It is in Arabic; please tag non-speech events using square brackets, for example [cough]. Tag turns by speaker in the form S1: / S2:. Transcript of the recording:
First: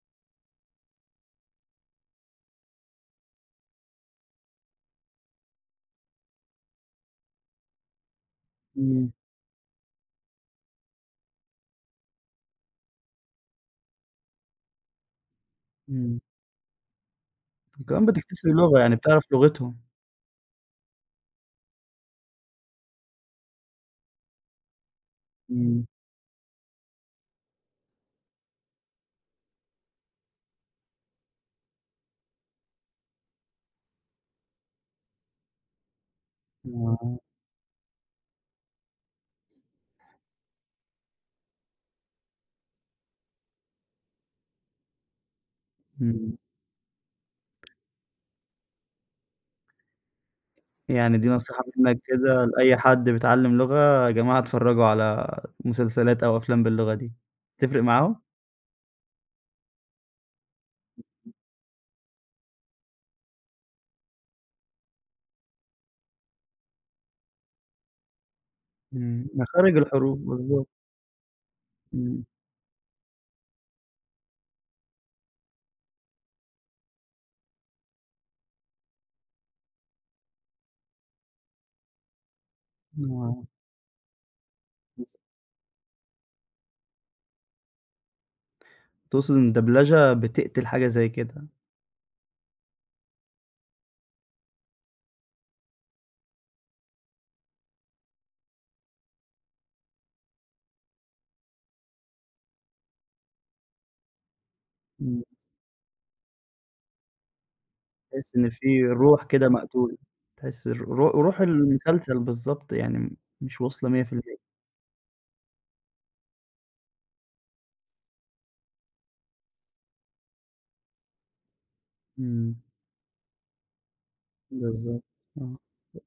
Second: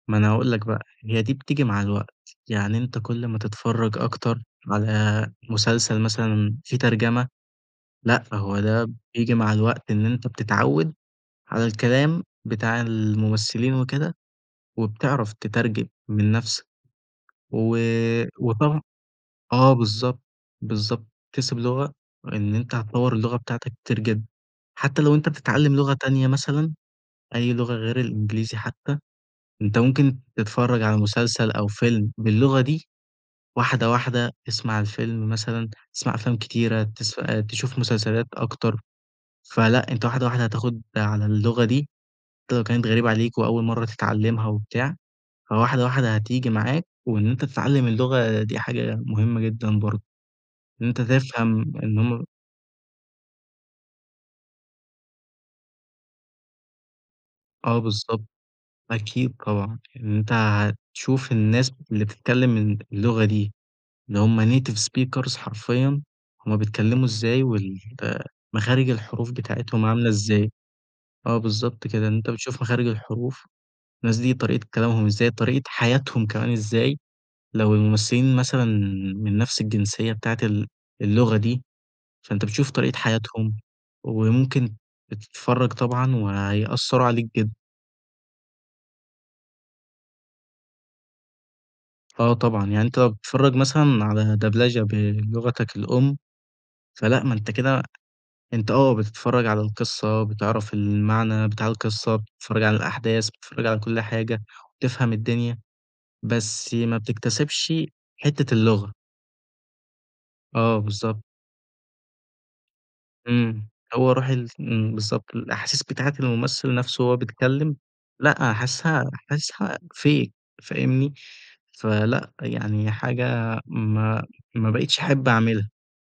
S1: ما أنا هاقول لك بقى، هي دي بتيجي مع الوقت يعني أنت كل ما تتفرّج أكتر، على مسلسل مثلًا في ترجمة، لأ، فهو ده
S2: إمم.
S1: بييجي مع الوقت إن أنت بتتعوّد على الكلام بتاع الممثلين وكده وبتعرف تترجم
S2: إمم.
S1: من نَفْسك، و
S2: وكمان بتكتسب لغة،
S1: وطبعًا
S2: يعني بتعرف
S1: آه
S2: لغتهم.
S1: بالضبط، بالضبط تكتسب لغة وإن أنت هتطوّر اللغة بتاعتك كتير جدًا، حتى لو أنت بتتعلم
S2: إمم.
S1: لغة تانية مثلًا أي لغة غير الإنجليزي حتى أنت ممكن تتفرّج على مسلسل أو فيلم باللغة دي، واحدة، واحدة، اسمع الفيلم مثلًا تسمع أفلام كتيرة
S2: [unintelligible]
S1: تسفأ تشوف مسلسلات أكتر فلأ أنت واحدة، واحدة هتاخد على اللغة دي، حتى لو كانت غريبة عليك وأول مرّة تتعلمها وبتاع فواحدة واحدة
S2: اهم.
S1: هتيجي معاك، وإن أنت تتعلم اللغة دي حاجة مهمة جدًا برضه، إن أنت
S2: يعني دي نصيحة
S1: تفهم إن
S2: منّك
S1: هُم
S2: كده لأي حد بيتعلم لغة يا جماعة اتفرّجوا على مسلسلات أو أفلام باللغة دي
S1: آه
S2: هتفرِق معاهم؟
S1: بالضبط، أكيد طبعًا إن أنت هتشوف الناس اللي بتتكلم ال اللغة دي اللي هُم native speakers حرفيًا هُم بيتكلموا إزاي وال مخارج
S2: إمم،
S1: الحروف
S2: مخارج
S1: بتاعتهم عاملة
S2: الحروف،
S1: إزاي،
S2: بالضبط.
S1: آه بالضبط كده، إن
S2: إمم.
S1: أنت بتشوف مخارج الحروف الناس دي طريقة كلامهم إزاي طريقة حياتهم كمان إزاي، لو الممثلين مثلًا من نَفْس الجنسية بتاعة ال اللغة دي فأنت بتشوف طريقة
S2: [unintelligible]
S1: حياتهم وممكن
S2: بالض
S1: بتتفرّج طبعًا وهيأثّروا عليك جدًا.
S2: تقصد إن الدبلجة بتقتل حاجة زي كده؟
S1: آه طبعًا، يعني أنت لو بتتفرّج مثلًا على دبلجة بلغتك الأم فلأ، ما أنت كده أنت آه، بتتفرّج على القصة بتعرف المعنى بتاع القصة بتتفرّج على الأحداث بتتفرّج على كل حاجة، وبتفهم
S2: إمم.
S1: الدنيا بس ما بتكتسبش
S2: تحس إن
S1: حتة
S2: في
S1: اللغة.
S2: روح كده مقتولة تحس
S1: آه
S2: الر رو
S1: بالضبط.
S2: روح المسلسل بالضبط يعني م مش
S1: إمم،
S2: واصلة ميّة
S1: هو
S2: في
S1: روح
S2: الميّة.
S1: ال إمم، بالضبط، الأحاسيس بتاعة الممثل نَفْسه وهو بيتكلم لأ، حاسسها حاسسها fake فاهمني؟ فلأ،
S2: إمم.
S1: يعني حاجة ما ما بقيتش
S2: بالضبط،
S1: أحب
S2: آه.
S1: أعملها.